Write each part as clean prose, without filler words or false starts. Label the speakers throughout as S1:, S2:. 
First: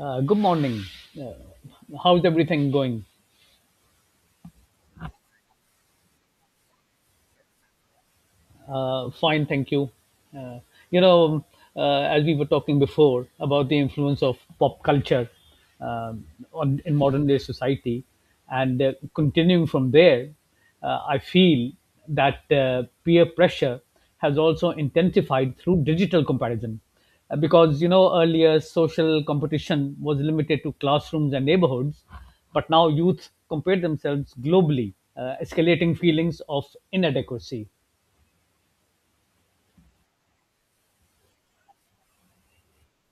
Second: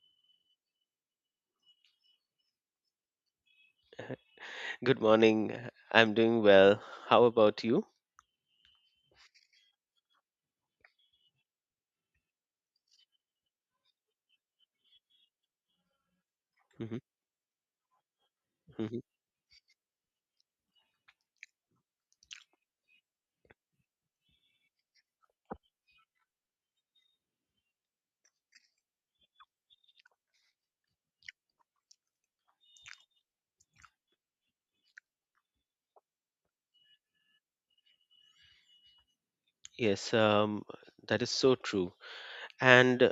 S1: Good morning. Uh, how's everything going?
S2: Good morning. I'm doing well. How about you?
S1: Fine, thank you. Uh, you know, as we were talking before about the influence of pop culture um, on in
S2: hmm
S1: modern day society, and uh,
S2: hmm
S1: continuing from there, I feel that peer pressure has also intensified through digital comparison, Because you know earlier social competition was limited to classrooms and neighborhoods, but now youth compare themselves globally, escalating feelings of inadequacy.
S2: Yes, that is so true. And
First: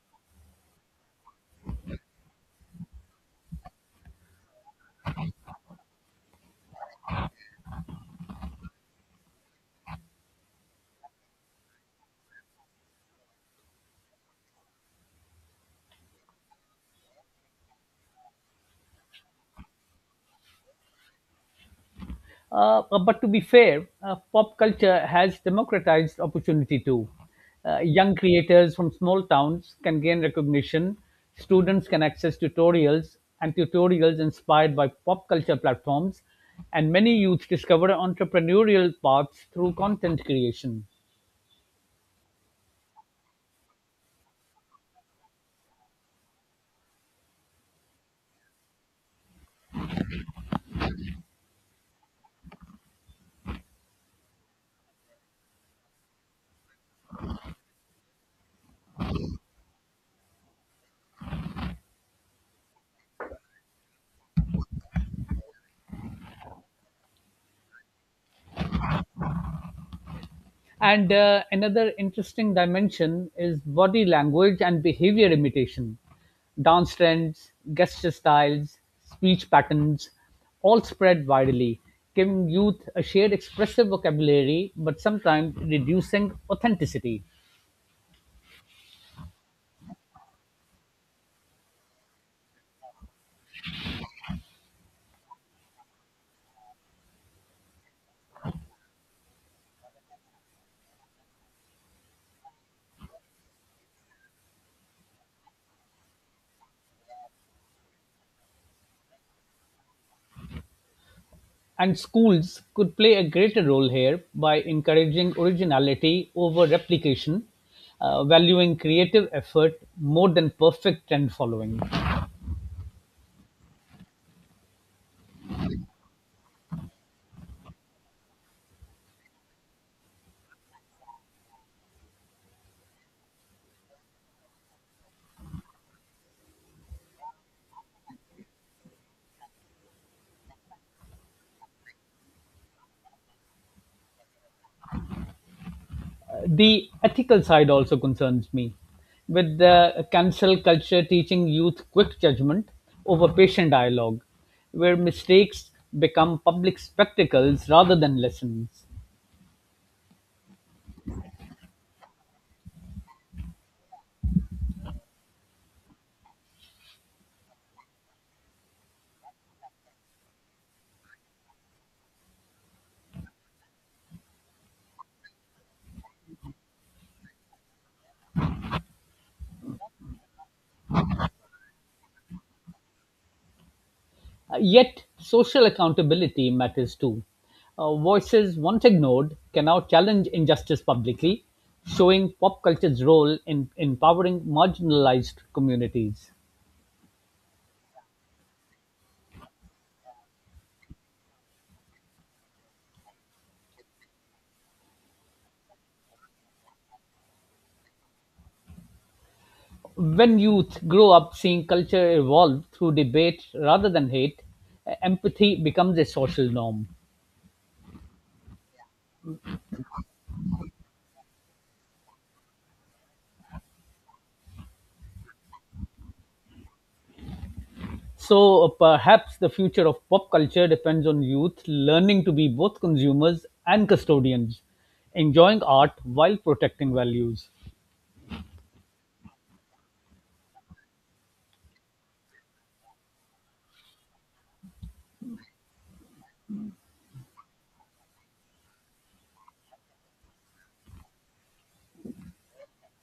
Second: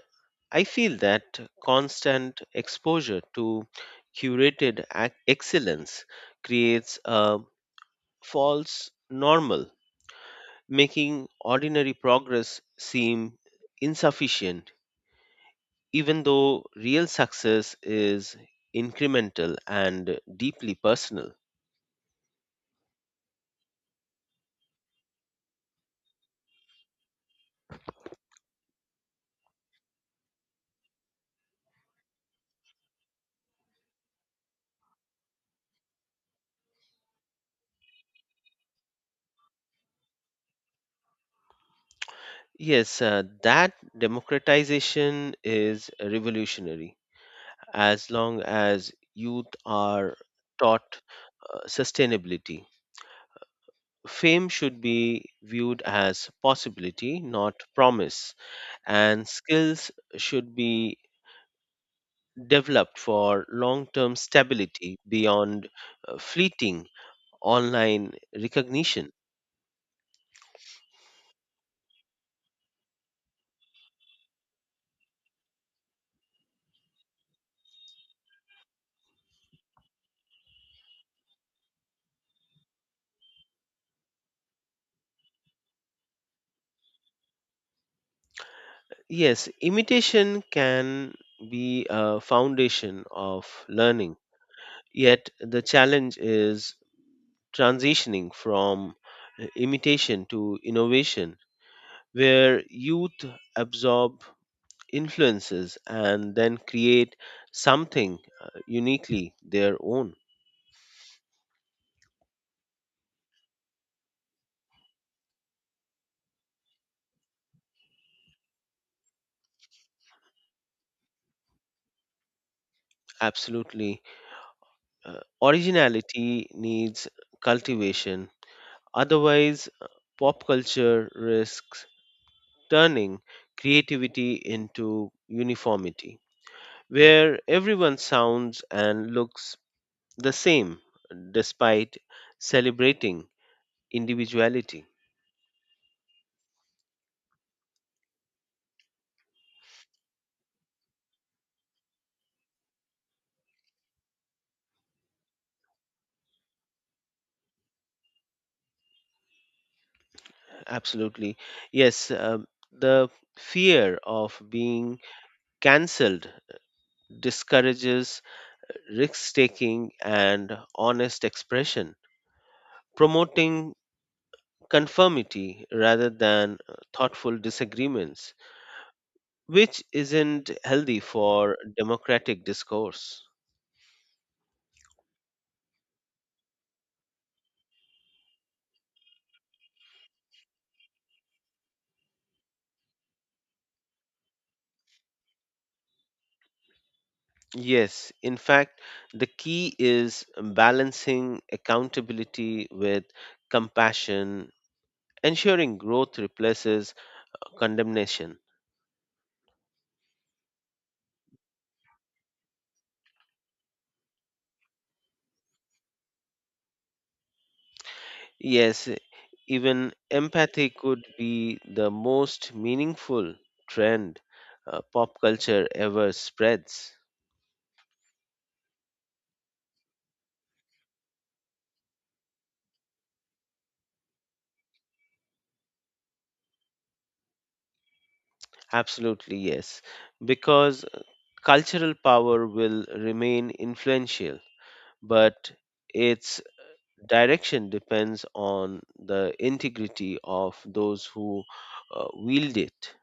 S2: I feel that constant exposure to excellence creates a false normal, making ordinary progress seem insufficient, even though real success is incremental and deeply personal.
S1: But to be fair, pop culture has democratized opportunity too. Young creators from small towns can gain recognition, students can access tutorials and tutorials inspired by pop culture platforms, and many youths discover entrepreneurial paths through content creation.
S2: Yes, that democratization is revolutionary as long as youth are taught sustainability. Fame should be viewed as possibility, not promise, and skills should be developed for long term stability beyond fleeting online recognition.
S1: And another interesting dimension is body language and behavior imitation. Dance trends, gesture styles, speech patterns all spread widely, giving youth a shared expressive vocabulary but sometimes reducing authenticity.
S2: Yes, imitation can be a foundation of learning. Yet the challenge is transitioning from imitation to innovation, where youth absorb influences and then create something uniquely their own.
S1: And schools could play a greater role here by encouraging originality over replication, valuing creative effort more than perfect trend following.
S2: Absolutely. Originality needs cultivation, otherwise, pop culture risks turning creativity into uniformity, where everyone sounds and looks the same despite celebrating individuality.
S1: The ethical side also concerns me. With the cancel culture teaching youth quick judgment over patient dialogue, where mistakes become public spectacles rather than lessons.
S2: Absolutely. Yes, the fear of being cancelled discourages risk taking and honest expression, promoting conformity rather than thoughtful disagreements, which isn't healthy for democratic discourse.
S1: Yet, social accountability matters too. Voices once ignored can now challenge injustice publicly, showing pop culture's role in empowering marginalized communities.
S2: Yes, in fact, the key is balancing accountability with compassion, ensuring growth replaces condemnation.
S1: When youth grow up seeing culture evolve through debate rather than hate, empathy becomes a social norm.
S2: Yes, even empathy could be the most meaningful trend pop culture ever spreads.
S1: So perhaps the future of pop culture depends on youth learning to be both consumers and custodians, enjoying art while protecting values.
S2: Absolutely, yes, because cultural power will remain influential, but its direction depends on the integrity of those who wield it.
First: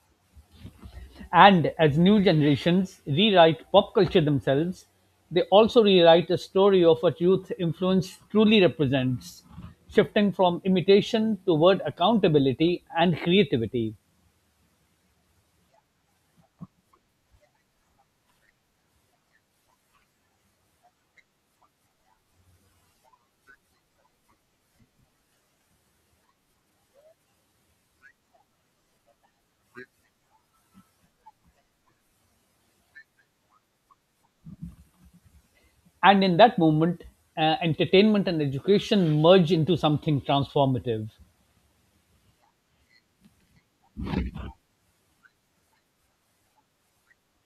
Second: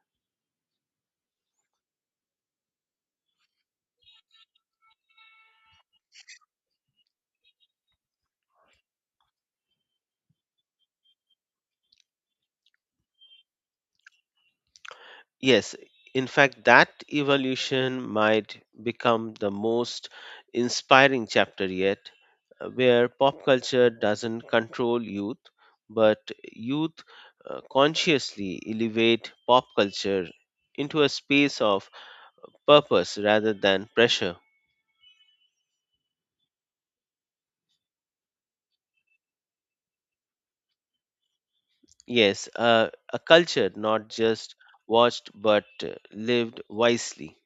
S1: And as new generations rewrite pop culture themselves, they also rewrite a story of what youth influence truly represents, shifting from imitation toward accountability and creativity.
S2: Yes, in fact, that evolution might become the most inspiring chapter yet, where pop culture doesn't control youth, but youth consciously elevate pop culture into a space of purpose rather than pressure.
S1: And in that moment, entertainment and education merge into something transformative.
S2: Yes, a culture not just watched but lived wisely.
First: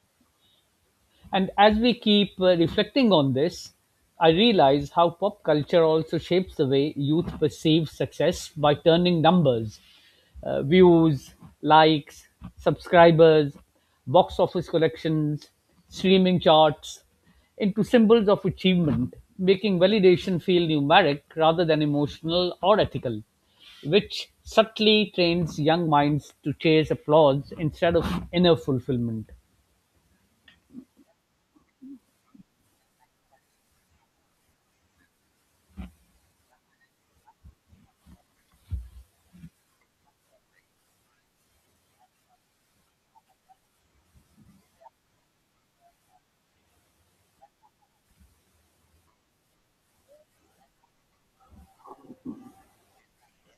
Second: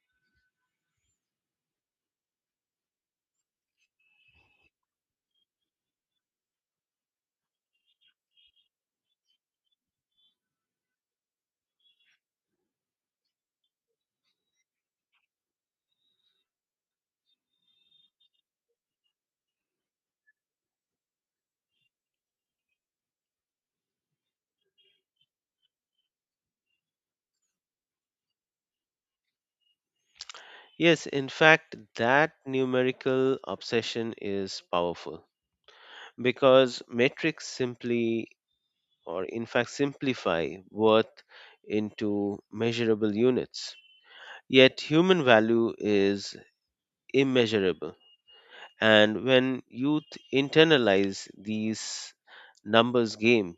S1: And as we keep reflecting on this, I realize how pop culture also shapes the way youth perceive success by turning numbers, views, likes, subscribers, box office collections, streaming charts into symbols of achievement, making validation feel numeric rather than emotional or ethical, which subtly trains young minds to chase applause instead of inner fulfillment.
S2: Yes, in fact, that numerical obsession is powerful because metrics simply, or in fact, simplify worth into measurable units. Yet, human value is immeasurable. And when youth internalize these numbers games,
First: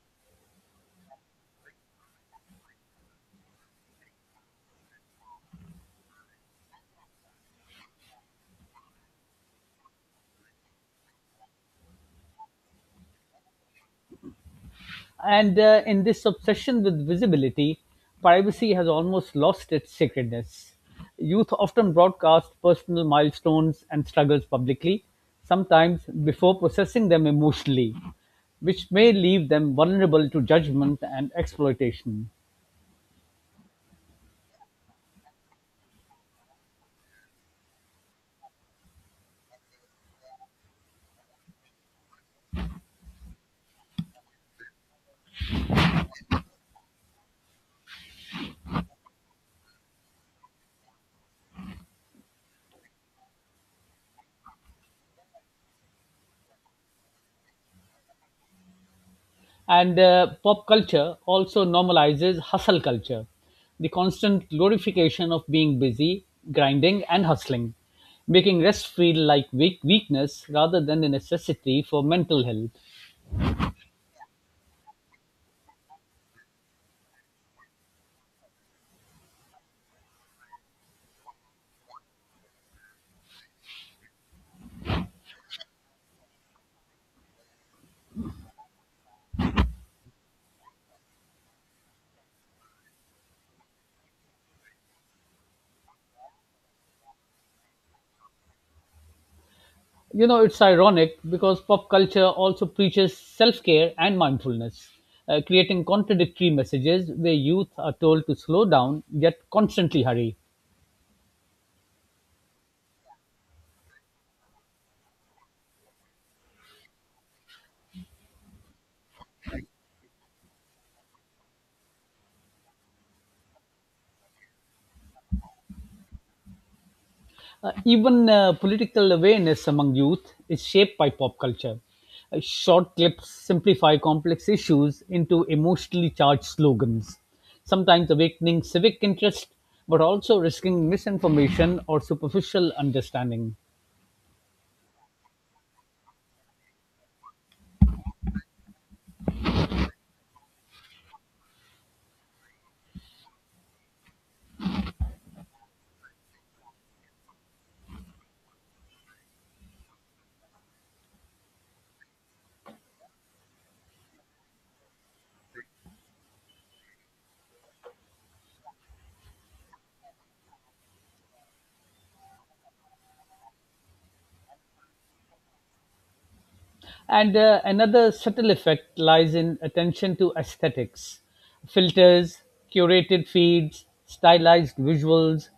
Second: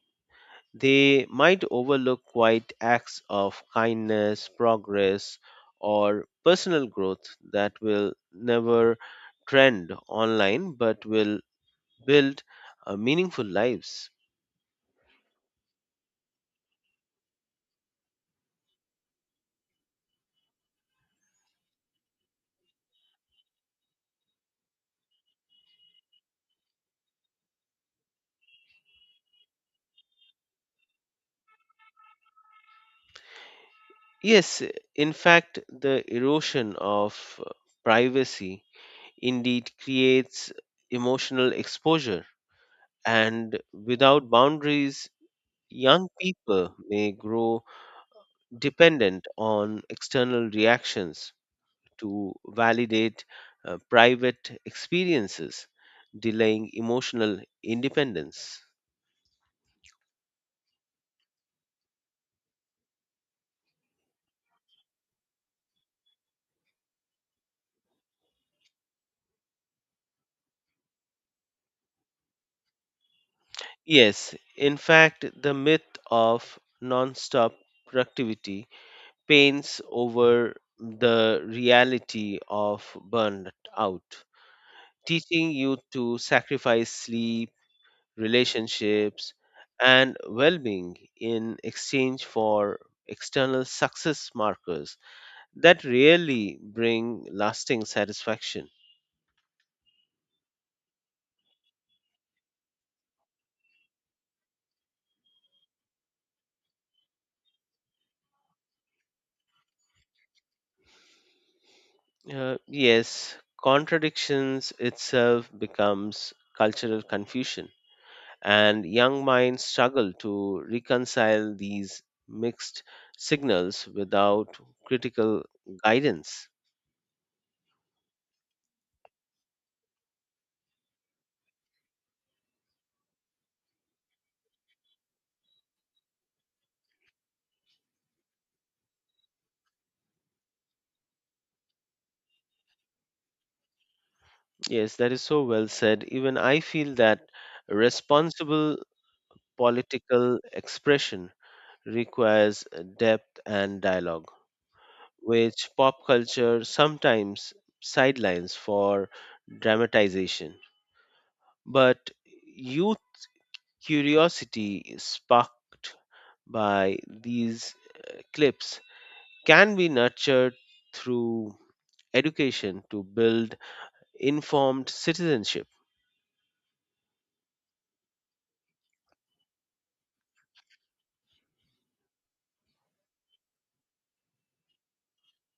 S2: they might overlook quiet acts of kindness, progress, or personal growth that will never trend online but will build meaningful lives.
S1: And in this obsession with visibility, privacy has almost lost its sacredness. Youth often broadcast personal milestones and struggles publicly, sometimes before processing them emotionally, which may leave them vulnerable to judgment and exploitation.
S2: Yes, in fact, the erosion of uh, privacy indeed creates emotional exposure, and without boundaries, young people may grow dependent on external reactions to validate private experiences, delaying emotional independence.
S1: And pop culture also normalizes hustle culture, the constant glorification of being busy, grinding, and hustling, making rest feel like weakness rather than a necessity for mental health.
S2: Yes, in fact, the myth of non-stop productivity paints over the reality of burnout, teaching you to sacrifice sleep, relationships, and well being in exchange for external success markers that really bring lasting satisfaction.
S1: You know, it's ironic because pop culture also preaches self care and mindfulness, creating contradictory messages where youth are told to slow down yet constantly hurry.
S2: Yes, contradictions itself becomes cultural confusion, and young minds struggle to reconcile these mixed signals without critical guidance.
S1: Even political awareness among youth is shaped by pop culture. Short clips simplify complex issues into emotionally charged slogans, sometimes awakening civic interest, but also risking misinformation or superficial understanding.
S2: Yes, that is so well said. Even I feel that responsible political expression requires depth and dialogue, which pop culture sometimes sidelines for dramatization. But youth curiosity sparked by these clips can be nurtured through education to build informed citizenship.
S1: And another subtle effect lies in attention to aesthetics, filters, curated feeds, stylized visuals,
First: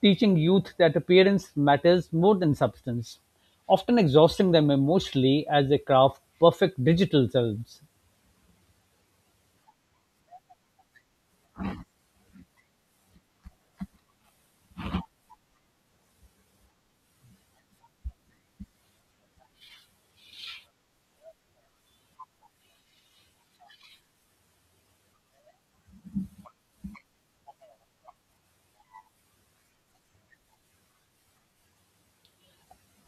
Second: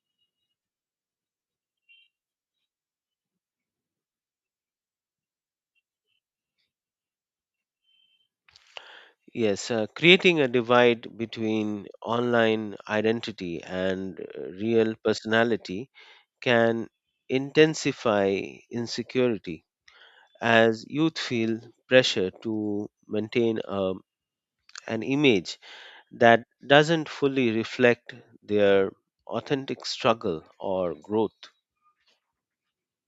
S1: teaching youth that appearance matters more than substance, often exhausting them emotionally as they craft perfect digital selves.
S2: Yes, creating a divide between online identity and real personality can intensify insecurity as youth feel pressure to maintain an image that doesn't fully reflect their authentic struggle or growth.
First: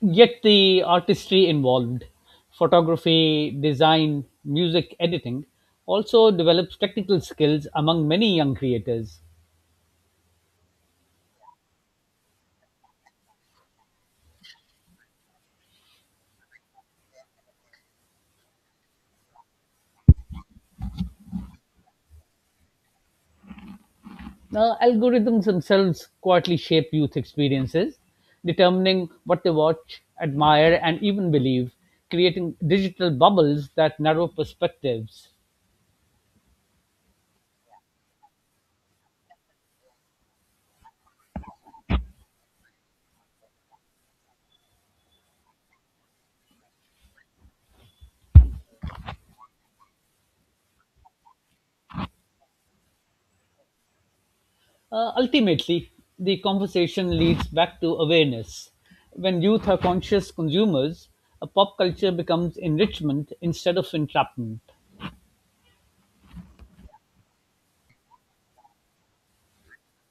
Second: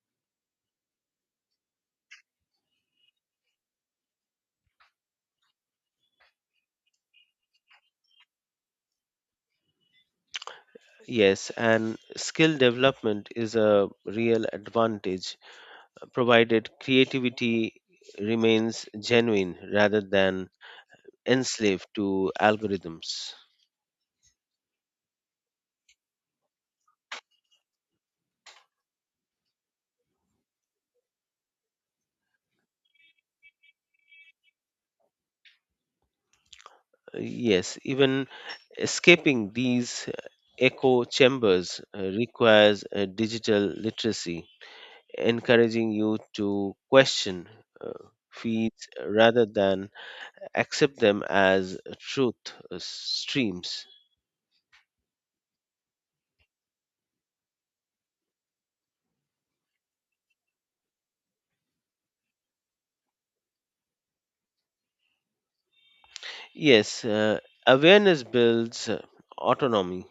S1: Yet the artistry involved, photography, design, music, editing, also develops technical skills among many young creators.
S2: Yes, and skill development is a real advantage provided creativity remains genuine rather than enslaved to algorithms.
S1: Now, algorithms themselves quietly shape youth experiences, determining what they watch, admire, and even believe, creating digital bubbles that narrow perspectives.
S2: Yes, even escaping these echo chambers requires digital literacy encouraging you to question uh, feeds rather than accept them as truth streams.
S1: Ultimately, the conversation leads back to awareness. When youth are conscious consumers, a pop culture becomes enrichment instead of entrapment.
S2: Yes, awareness builds autonomy,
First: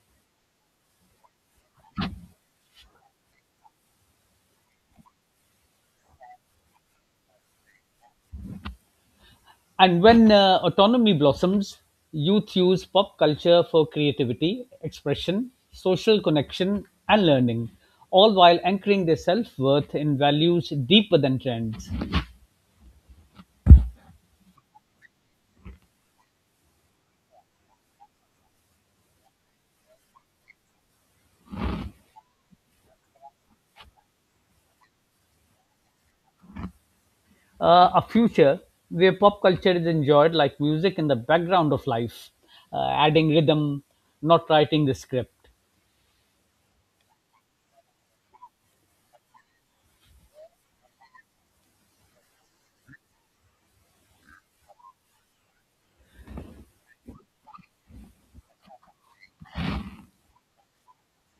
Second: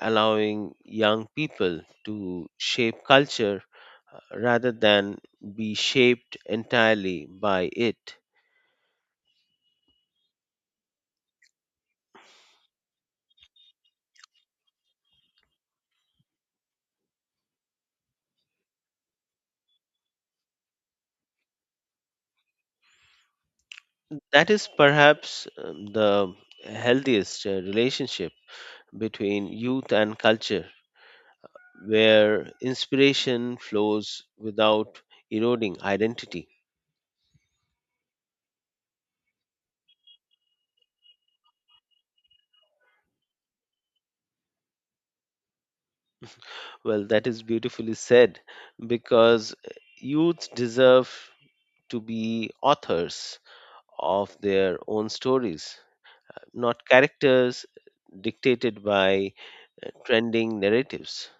S2: allowing young people to shape culture rather than be shaped entirely by it.
S1: And when autonomy blossoms, youth use pop culture for creativity, expression, social connection, and learning, all while anchoring their self worth in values deeper than trends.
S2: That is perhaps the healthiest relationship between youth and culture where inspiration flows without eroding identity.
S1: A future where pop culture is enjoyed like music in the background of life, adding rhythm, not writing the script.
S2: Well, that is beautifully said because youth deserve to be authors of their own stories, not characters dictated by trending narratives.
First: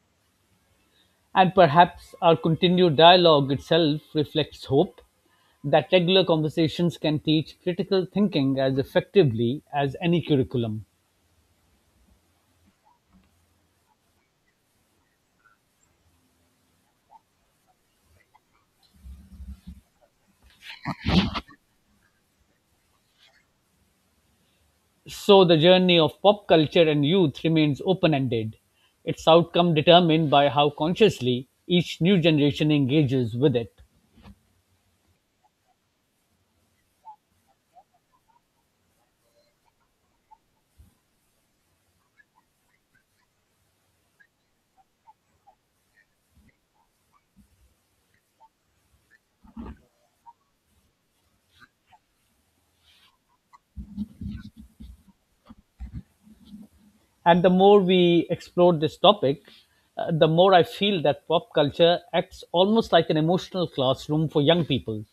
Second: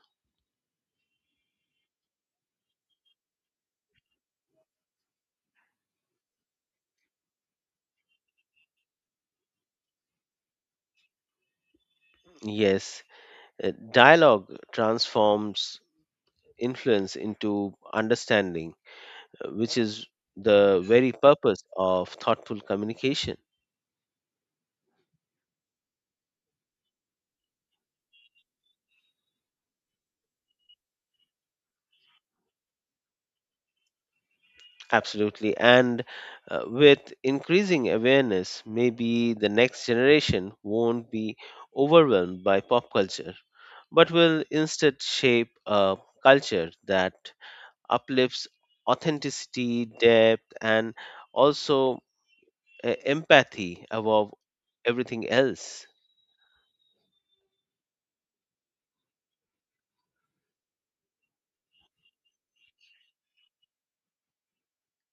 S1: And perhaps our continued dialogue itself reflects hope that regular conversations can teach critical thinking as effectively as any curriculum.
S2: Yes, dialogue transforms influence into understanding, which is the very purpose of thoughtful communication.
S1: So, the journey of pop culture and youth remains open ended, its outcome determined by how consciously each new generation engages with it.
S2: Absolutely. And with increasing awareness, maybe the next generation won't be overwhelmed by pop culture, but will instead shape a culture that uplifts authenticity, depth, and also empathy above everything else.
S1: And the more we explore this topic, the more I feel that pop culture acts almost like an emotional classroom for young people,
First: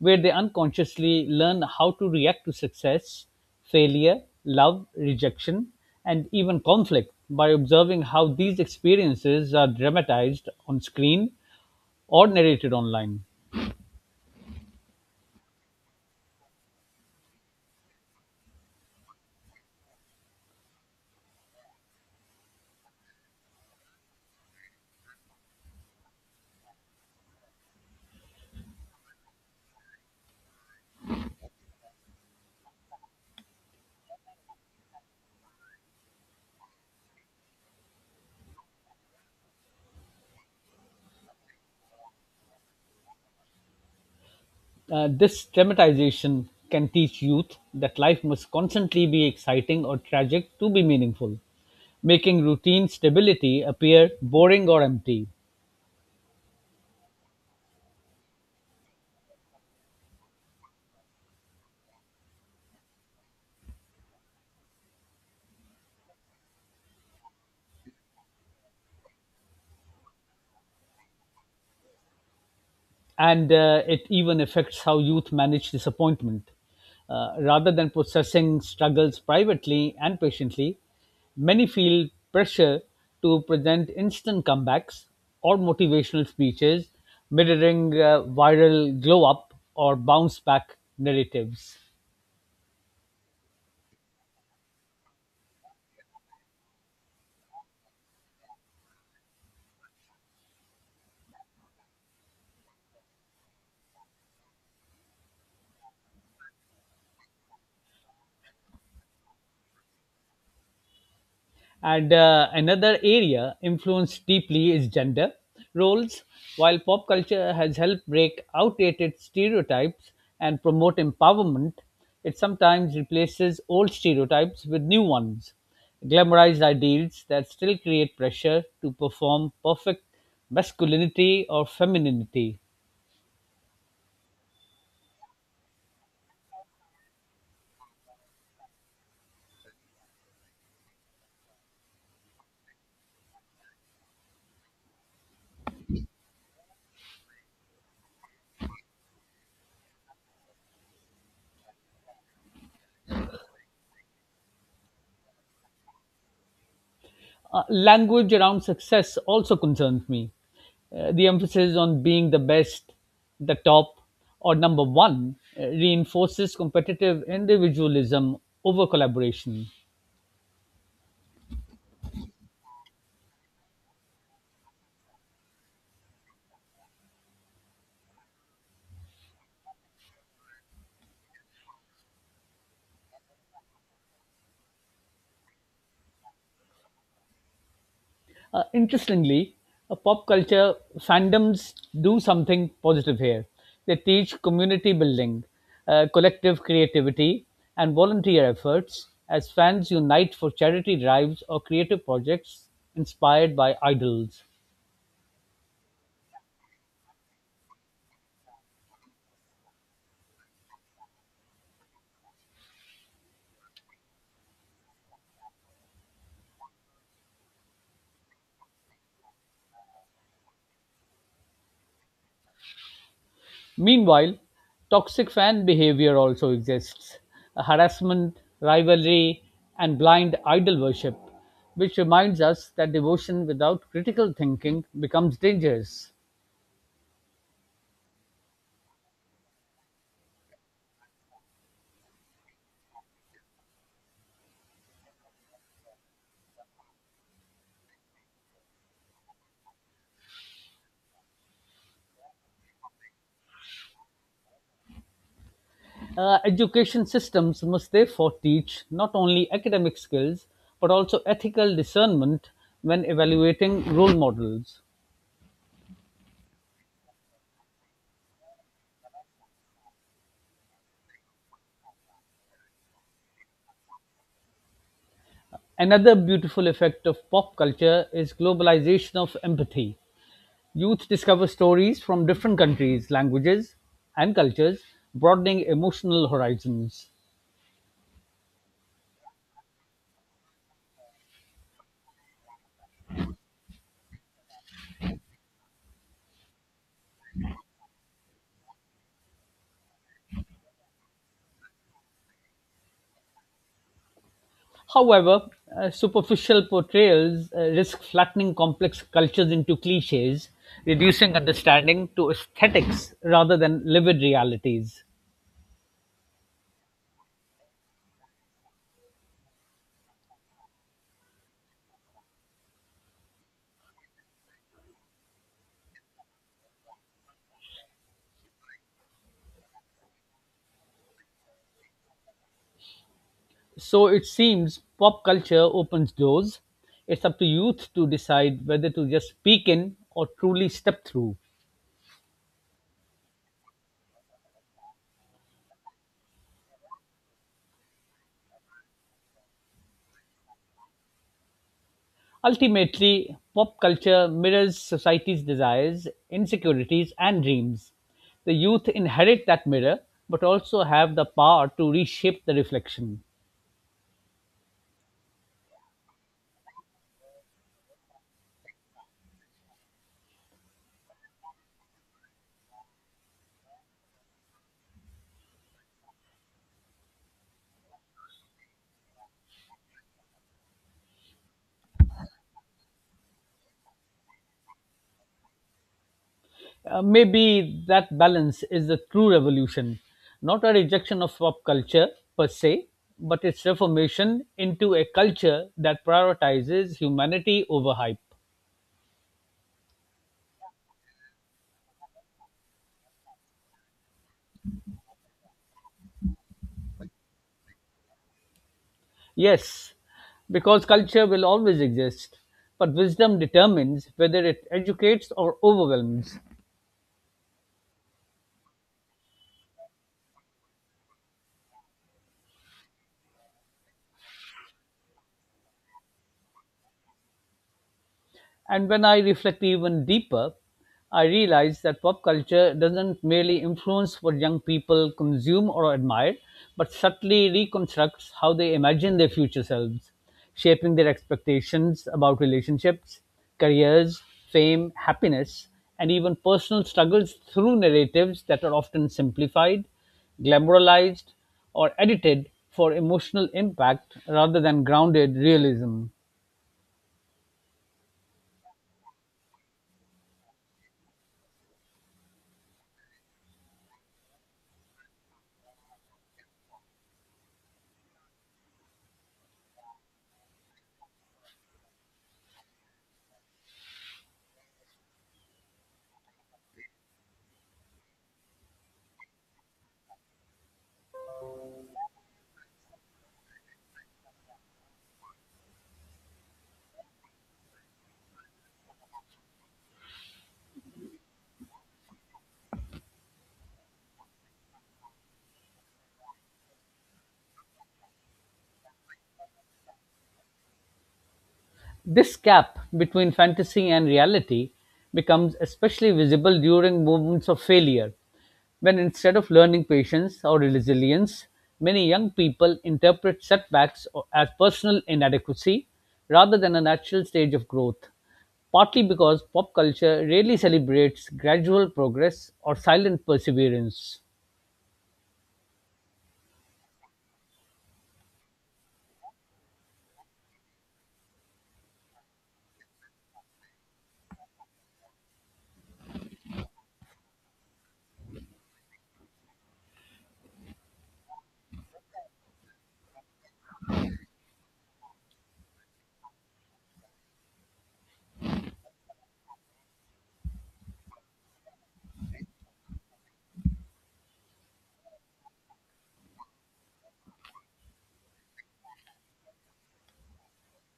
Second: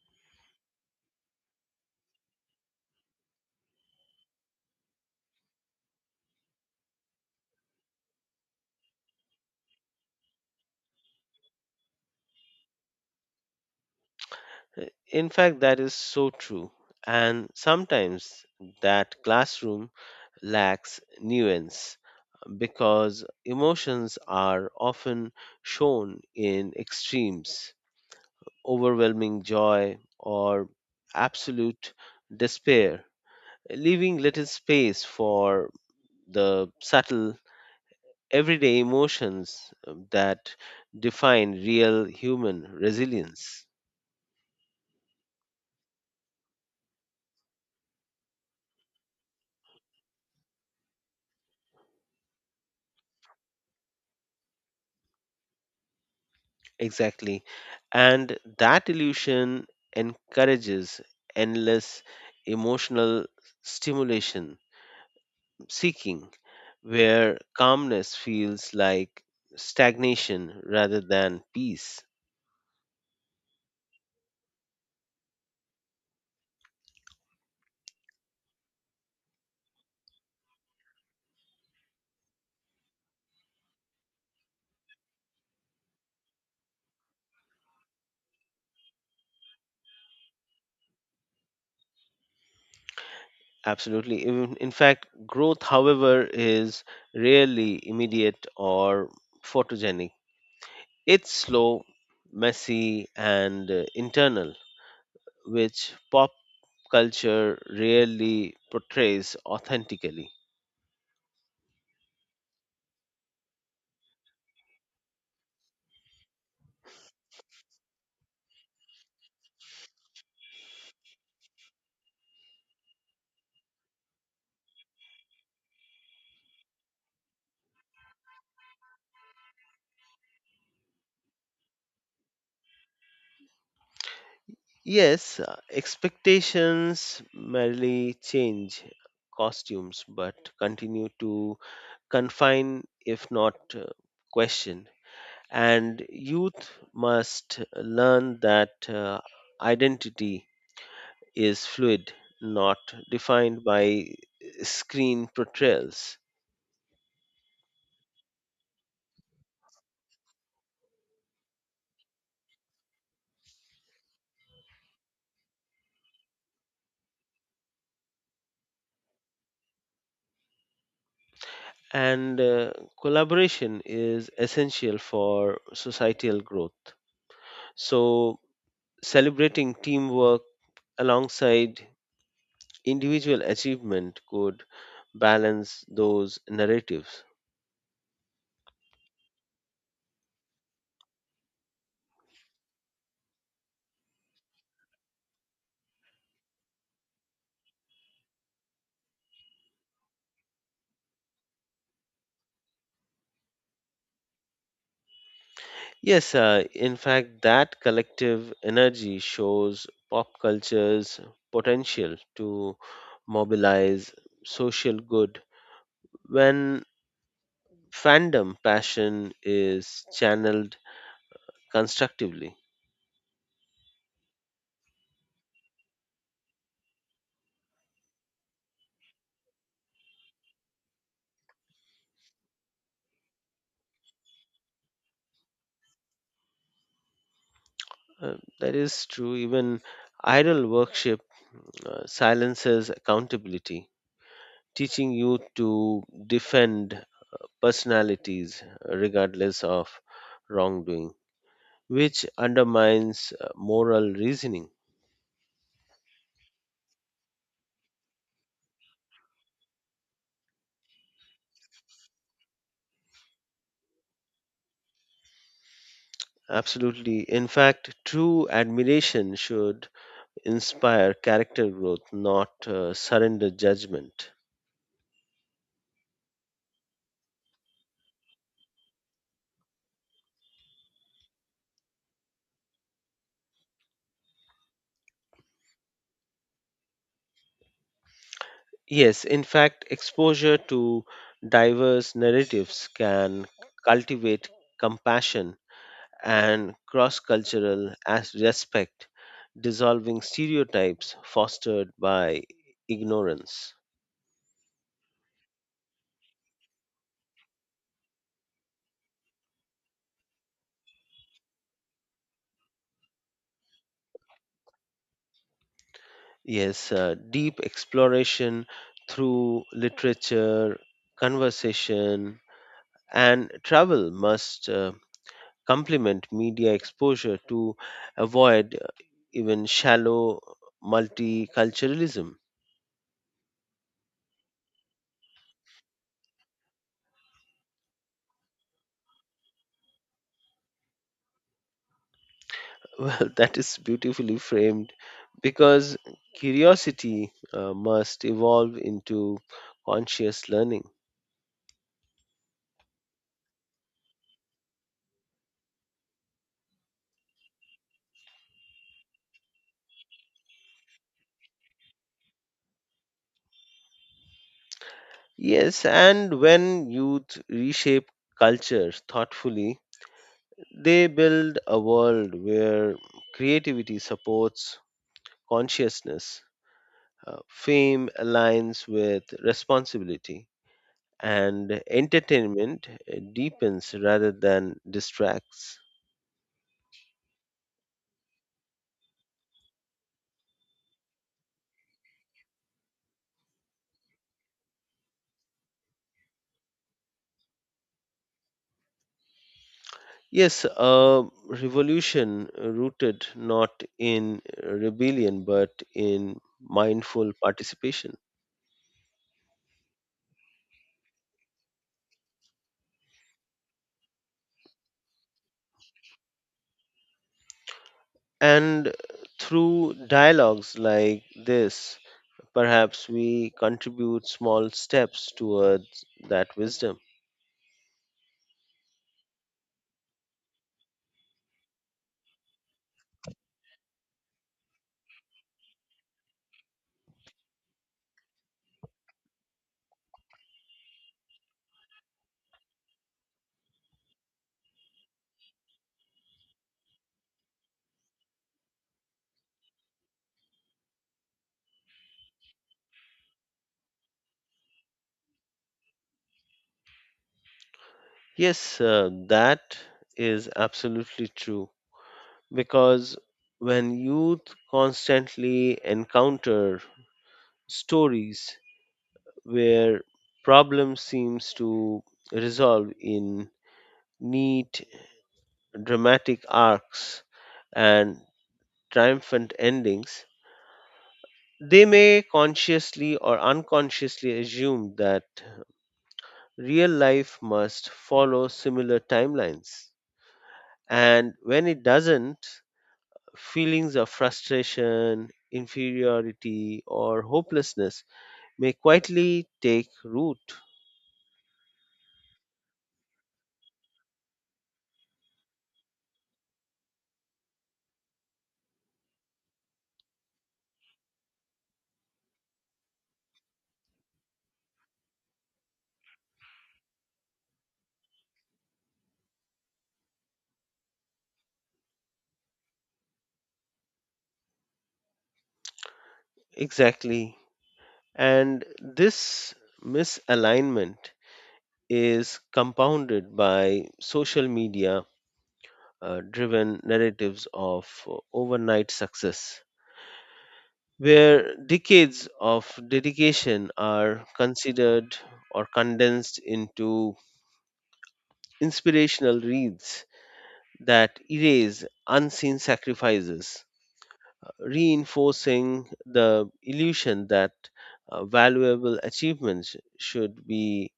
S1: where they unconsciously learn how to react to success, failure, love, rejection, and even conflict by observing how these experiences are dramatized on screen or narrated online.
S2: Uh, In fact, that is so true. And sometimes that classroom lacks nuance, because emotions are often shown in extremes: overwhelming joy or absolute despair, leaving little space for the subtle everyday emotions that define real human resilience.
S1: This dramatization can teach youth that life must constantly be exciting or tragic to be meaningful, making routine stability appear boring or empty.
S2: Exactly. And that illusion encourages endless emotional stimulation seeking, where calmness feels like stagnation rather than peace.
S1: And it even affects how youth manage disappointment. Rather than processing struggles privately and patiently, many feel pressure to present instant comebacks or motivational speeches, mirroring viral glow up or bounce back narratives.
S2: Absolutely. In fact, growth, however, is rarely immediate or photogenic. It's slow, messy, and internal, which pop culture rarely portrays authentically.
S1: And another area influenced deeply is gender roles. While pop culture has helped break outdated stereotypes and promote empowerment, it sometimes replaces old stereotypes with new ones. Glamorized ideals that still create pressure to perform perfect masculinity or femininity.
S2: Yes, expectations merely change costumes but continue to confine if not question, and youth must learn that identity is fluid, not defined by screen portrayals.
S1: Language around success also concerns me. The emphasis on being the best, the top, or number one reinforces competitive individualism over collaboration.
S2: And collaboration is essential for societal growth, so celebrating teamwork alongside individual achievement could balance those narratives.
S1: Interestingly, pop culture fandoms do something positive here. They teach community building, collective creativity, and volunteer efforts as fans unite for charity drives or creative projects inspired by idols.
S2: Yes, in fact, that collective energy shows pop culture's potential to mobilize social good when fandom passion is channeled constructively.
S1: Meanwhile, toxic fan behavior also exists harassment, rivalry, and blind idol worship, which reminds us that devotion without critical thinking becomes dangerous.
S2: Uh, that is true, even idol worship silences accountability, teaching youth to defend personalities regardless of wrongdoing, which undermines moral reasoning.
S1: Education systems must therefore teach not only academic skills but also ethical discernment when evaluating role models.
S2: Absolutely. In fact, true admiration should inspire character growth, not surrender judgment.
S1: Another beautiful effect of pop culture is globalization of empathy. Youth discover stories from different countries, languages, and cultures, broadening emotional horizons.
S2: Yes, in fact, exposure to diverse narratives can cultivate compassion and cross cultural as respect, dissolving stereotypes fostered by ignorance.
S1: However, superficial portrayals risk flattening complex cultures into cliches, reducing understanding to aesthetics rather than livid realities.
S2: Yes, deep exploration through literature, conversation, and travel must complement media exposure to avoid even shallow multiculturalism.
S1: So it seems pop culture opens doors. It's up to youth to decide whether to just peek in or truly step through.
S2: Well, that is beautifully framed because curiosity must evolve into conscious learning.
S1: Ultimately, pop culture mirrors society's desires, insecurities, and dreams. The youth inherit that mirror but also have the power to reshape the reflection.
S2: Yes, and when youth reshape culture thoughtfully, they build a world where creativity supports consciousness. Fame aligns with responsibility, and entertainment deepens rather than distracts.
S1: Maybe that balance is the true revolution, not a rejection of pop culture per se, but its reformation into a culture that prioritizes humanity over hype.
S2: Yes, a revolution rooted not in rebellion but in mindful participation.
S1: Yes, because culture will always exist, but wisdom determines whether it educates or overwhelms.
S2: And through dialogues like this, perhaps we contribute small steps towards that wisdom.
S1: And when I reflect even deeper, I realize that pop culture doesn't merely influence what young people consume or admire, but subtly reconstructs how they imagine their future selves, shaping their expectations about relationships, careers, fame, happiness, and even personal struggles through narratives that are often simplified, glamorized, or edited for emotional impact rather than grounded realism.
S2: Yes, that is absolutely true, because when youth constantly encounter stories where problem seems to resolve in neat dramatic arcs and triumphant endings, they may consciously or unconsciously assume that real life must follow similar timelines, and when it doesn't, feelings of frustration, inferiority, or hopelessness may quietly take root.
S1: This gap between fantasy and reality becomes especially visible during moments of failure, when instead of learning patience or resilience, many young people interpret setbacks as personal inadequacy rather than a natural stage of growth, partly because pop culture rarely celebrates gradual progress or silent perseverance.
S2: Exactly. And this misalignment is compounded by social media driven narratives of overnight success, where decades of dedication are considered or condensed into inspirational reads that erase unseen sacrifices, reinforcing the illusion that valuable achievements should be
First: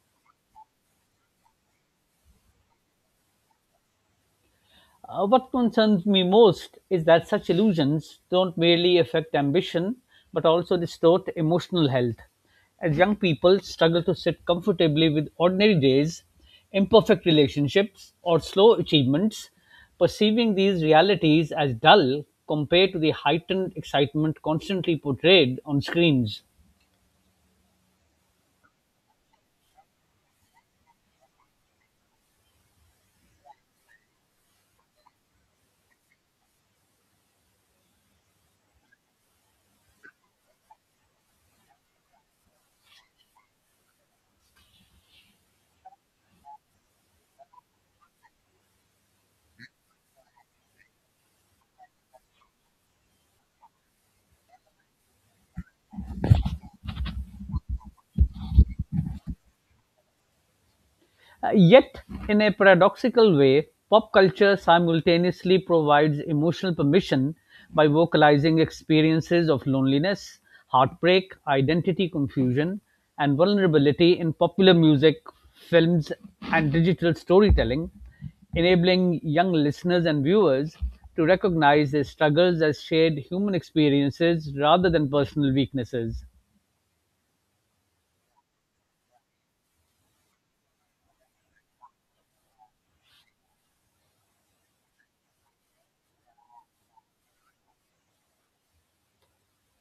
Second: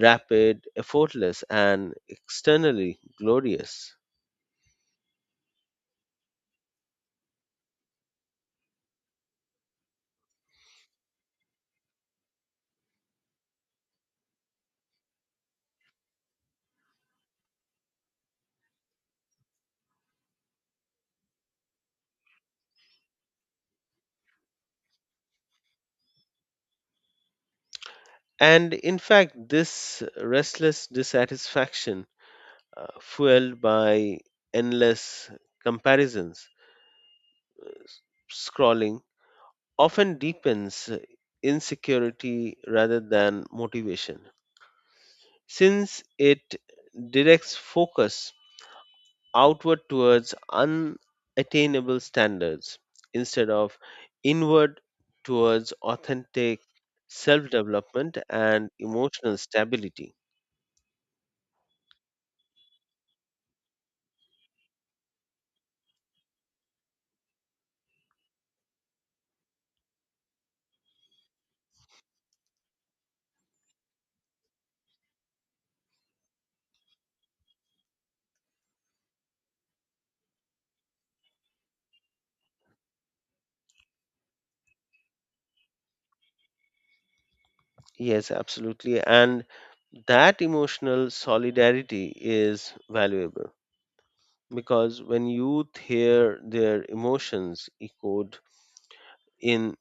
S2: rapid, effortless, and externally glorious.
S1: What concerns me most is that such illusions don't merely affect ambition but also distort emotional health. As young people struggle to sit comfortably with ordinary days, imperfect relationships, or slow achievements, perceiving these realities as dull compared to the heightened excitement constantly portrayed on screens.
S2: And in fact, this restless dissatisfaction, fueled by endless comparisons, scrolling, often deepens insecurity rather than motivation, since it directs focus outward towards unattainable standards instead of inward towards authentic self development and emotional stability.
S1: Yet, in a paradoxical way, pop culture simultaneously provides emotional permission by vocalizing experiences of loneliness, heartbreak, identity confusion, and vulnerability in popular music, films, and digital storytelling, enabling young listeners and viewers to recognize their struggles as shared human experiences rather than personal weaknesses.
S2: Yes, absolutely. And that emotional solidarity is valuable because when youth hear their emotions echoed in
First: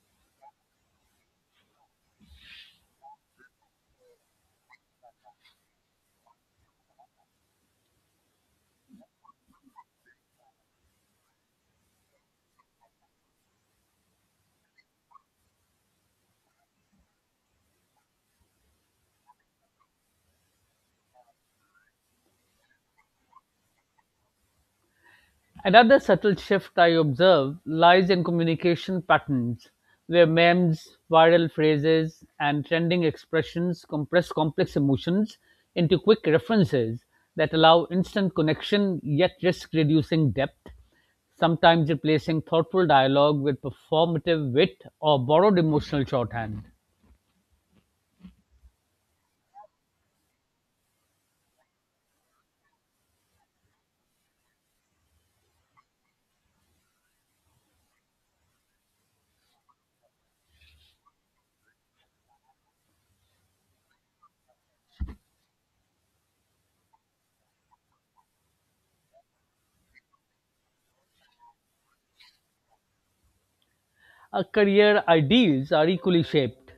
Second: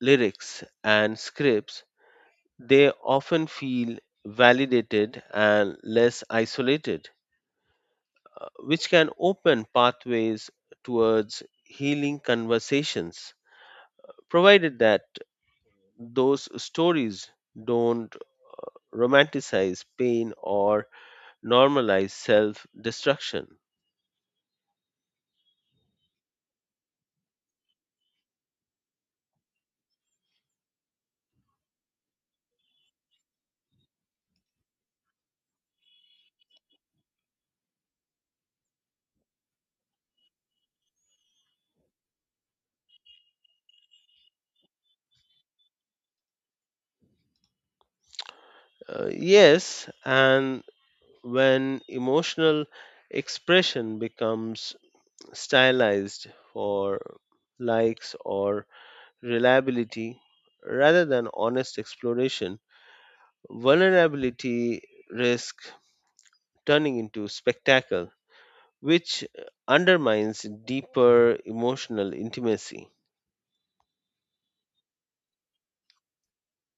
S2: lyrics and scripts, they often feel validated and less isolated, which can open pathways towards healing conversations, provided that those stories don't romanticize pain or normalize self destruction.
S1: Another subtle shift I observe lies in communication patterns, where memes, viral phrases, and trending expressions compress complex emotions into quick references that allow instant connection yet risk reducing depth, sometimes replacing thoughtful dialogue with performative wit or borrowed emotional shorthand.
S2: Yes, and when emotional expression becomes stylized for likes or reliability rather than honest exploration, vulnerability risk turning into spectacle, which undermines deeper emotional intimacy.
S1: Our career ideals are equally shaped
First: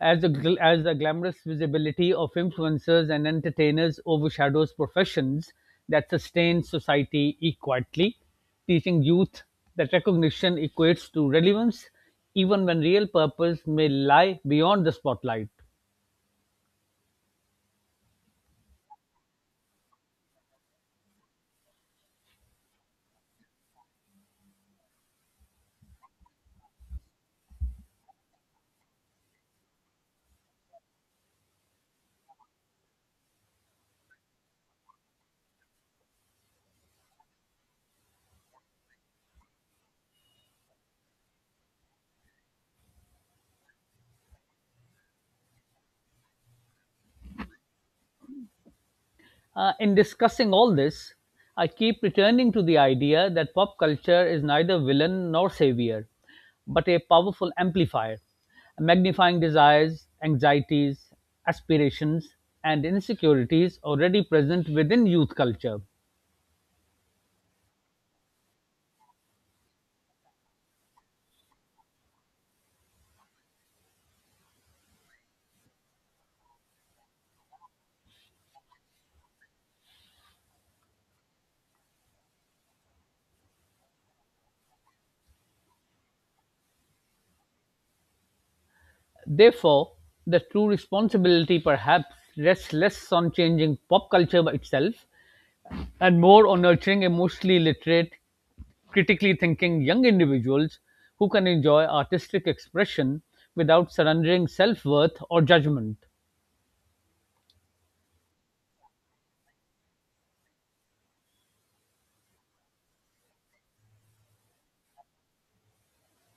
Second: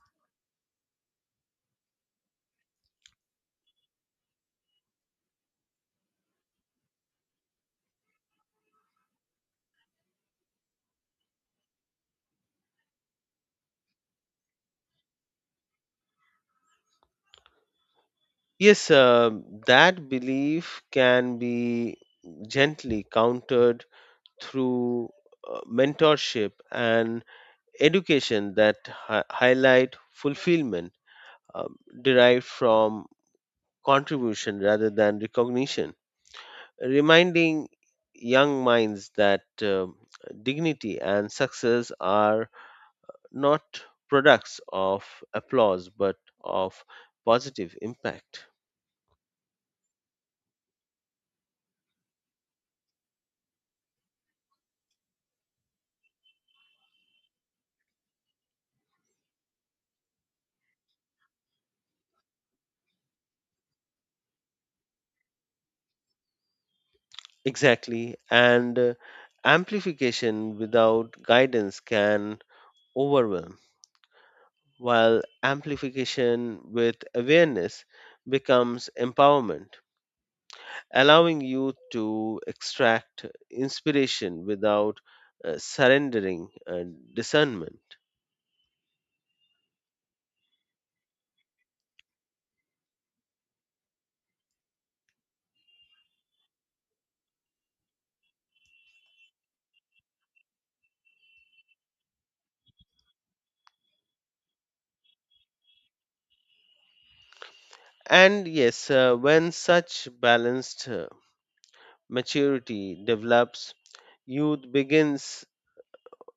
S1: as the as the glamorous visibility of influencers and entertainers overshadows professions that sustain society equally, teaching youth that recognition equates to relevance, even when real purpose may lie beyond the spotlight.
S2: Yes, that belief can be gently countered through mentorship and education that highlight fulfillment um, derived from contribution rather than recognition, reminding young minds that dignity and success are not products of applause but of positive impact.
S1: In discussing all this, I keep returning to the idea that pop culture is neither villain nor savior, but a powerful amplifier, magnifying desires, anxieties, aspirations, and insecurities already present within youth culture.
S2: Exactly. And amplification without guidance can overwhelm, while amplification with awareness becomes empowerment, allowing you to extract inspiration without surrendering discernment.
S1: Therefore, the true responsibility perhaps rests less on changing pop culture itself and more on nurturing emotionally literate, critically thinking young individuals who can enjoy artistic expression without surrendering self worth or judgment.
S2: And yes, when such balanced maturity develops, youth begins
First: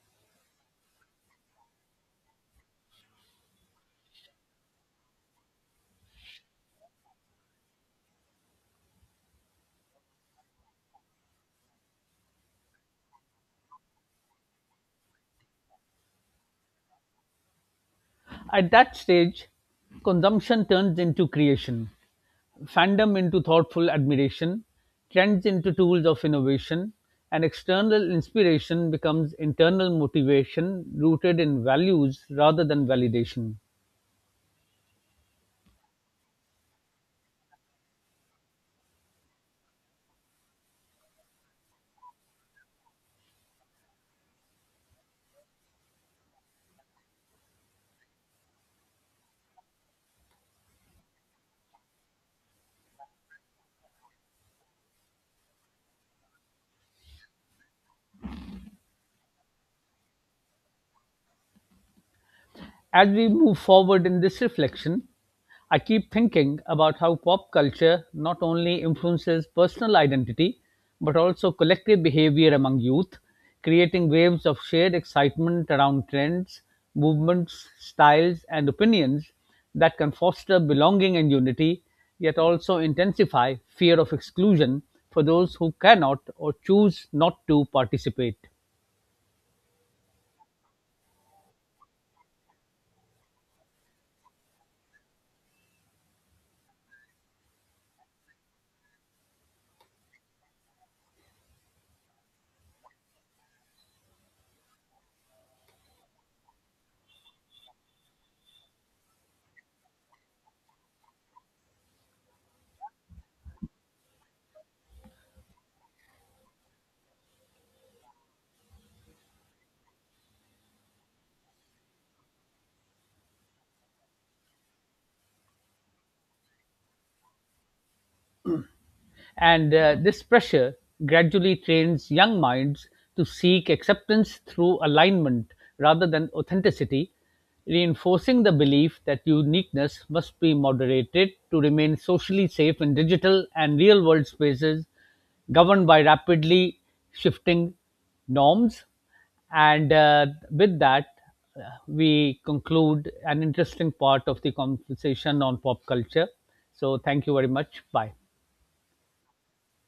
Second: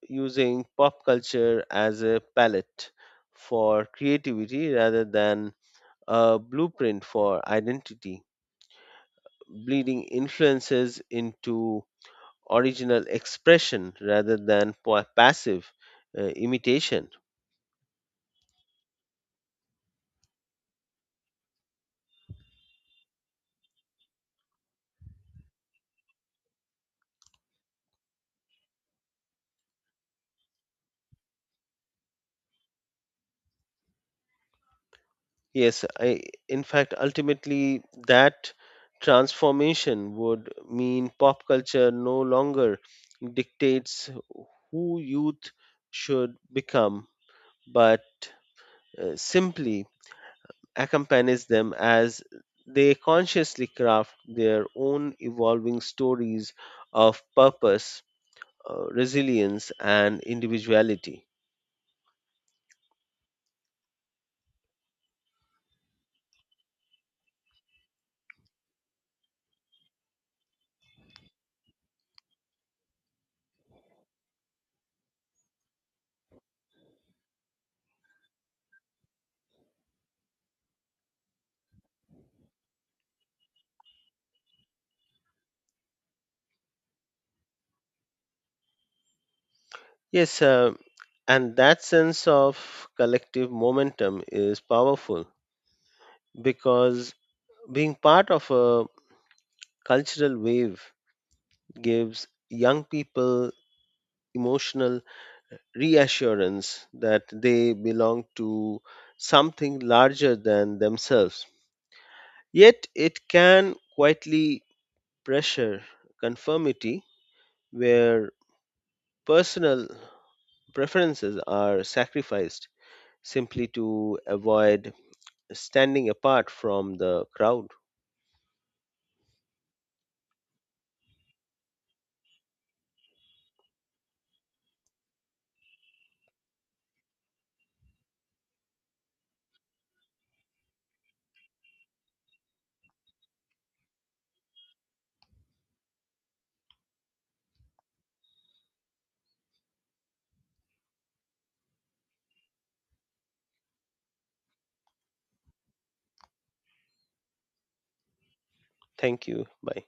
S2: using pop culture as a palette for creativity rather than a blueprint for identity, bleeding influences into original expression rather than passive imitation.
S1: At that stage, consumption turns into creation, fandom into thoughtful admiration, trends into tools of innovation, and external inspiration becomes internal motivation rooted in values rather than validation.
S2: Yes, I, in fact, ultimately, that transformation would mean pop culture no longer dictates who youth should become, but simply accompanies them as they consciously craft their own evolving stories of purpose, resilience, and individuality.
S1: As we move forward in this reflection, I keep thinking about how pop culture not only influences personal identity but also collective behavior among youth, creating waves of shared excitement around trends, movements, styles, and opinions that can foster belonging and unity, yet also intensify fear of exclusion for those who cannot or choose not to participate.
S2: Yes, and that sense of collective momentum is powerful because being part of a cultural wave gives young people emotional reassurance that they belong to something larger than themselves. Yet it can quietly pressure conformity where personal preferences are sacrificed simply to avoid standing apart from the crowd.
S1: And this pressure gradually trains young minds to seek acceptance through alignment rather than authenticity, reinforcing the belief that uniqueness must be moderated to remain socially safe in digital and real world spaces governed by rapidly shifting norms. And uh, with that, uh, we conclude an interesting part of the conversation on pop culture. So, thank you very much. Bye.
S2: Thank you. Bye.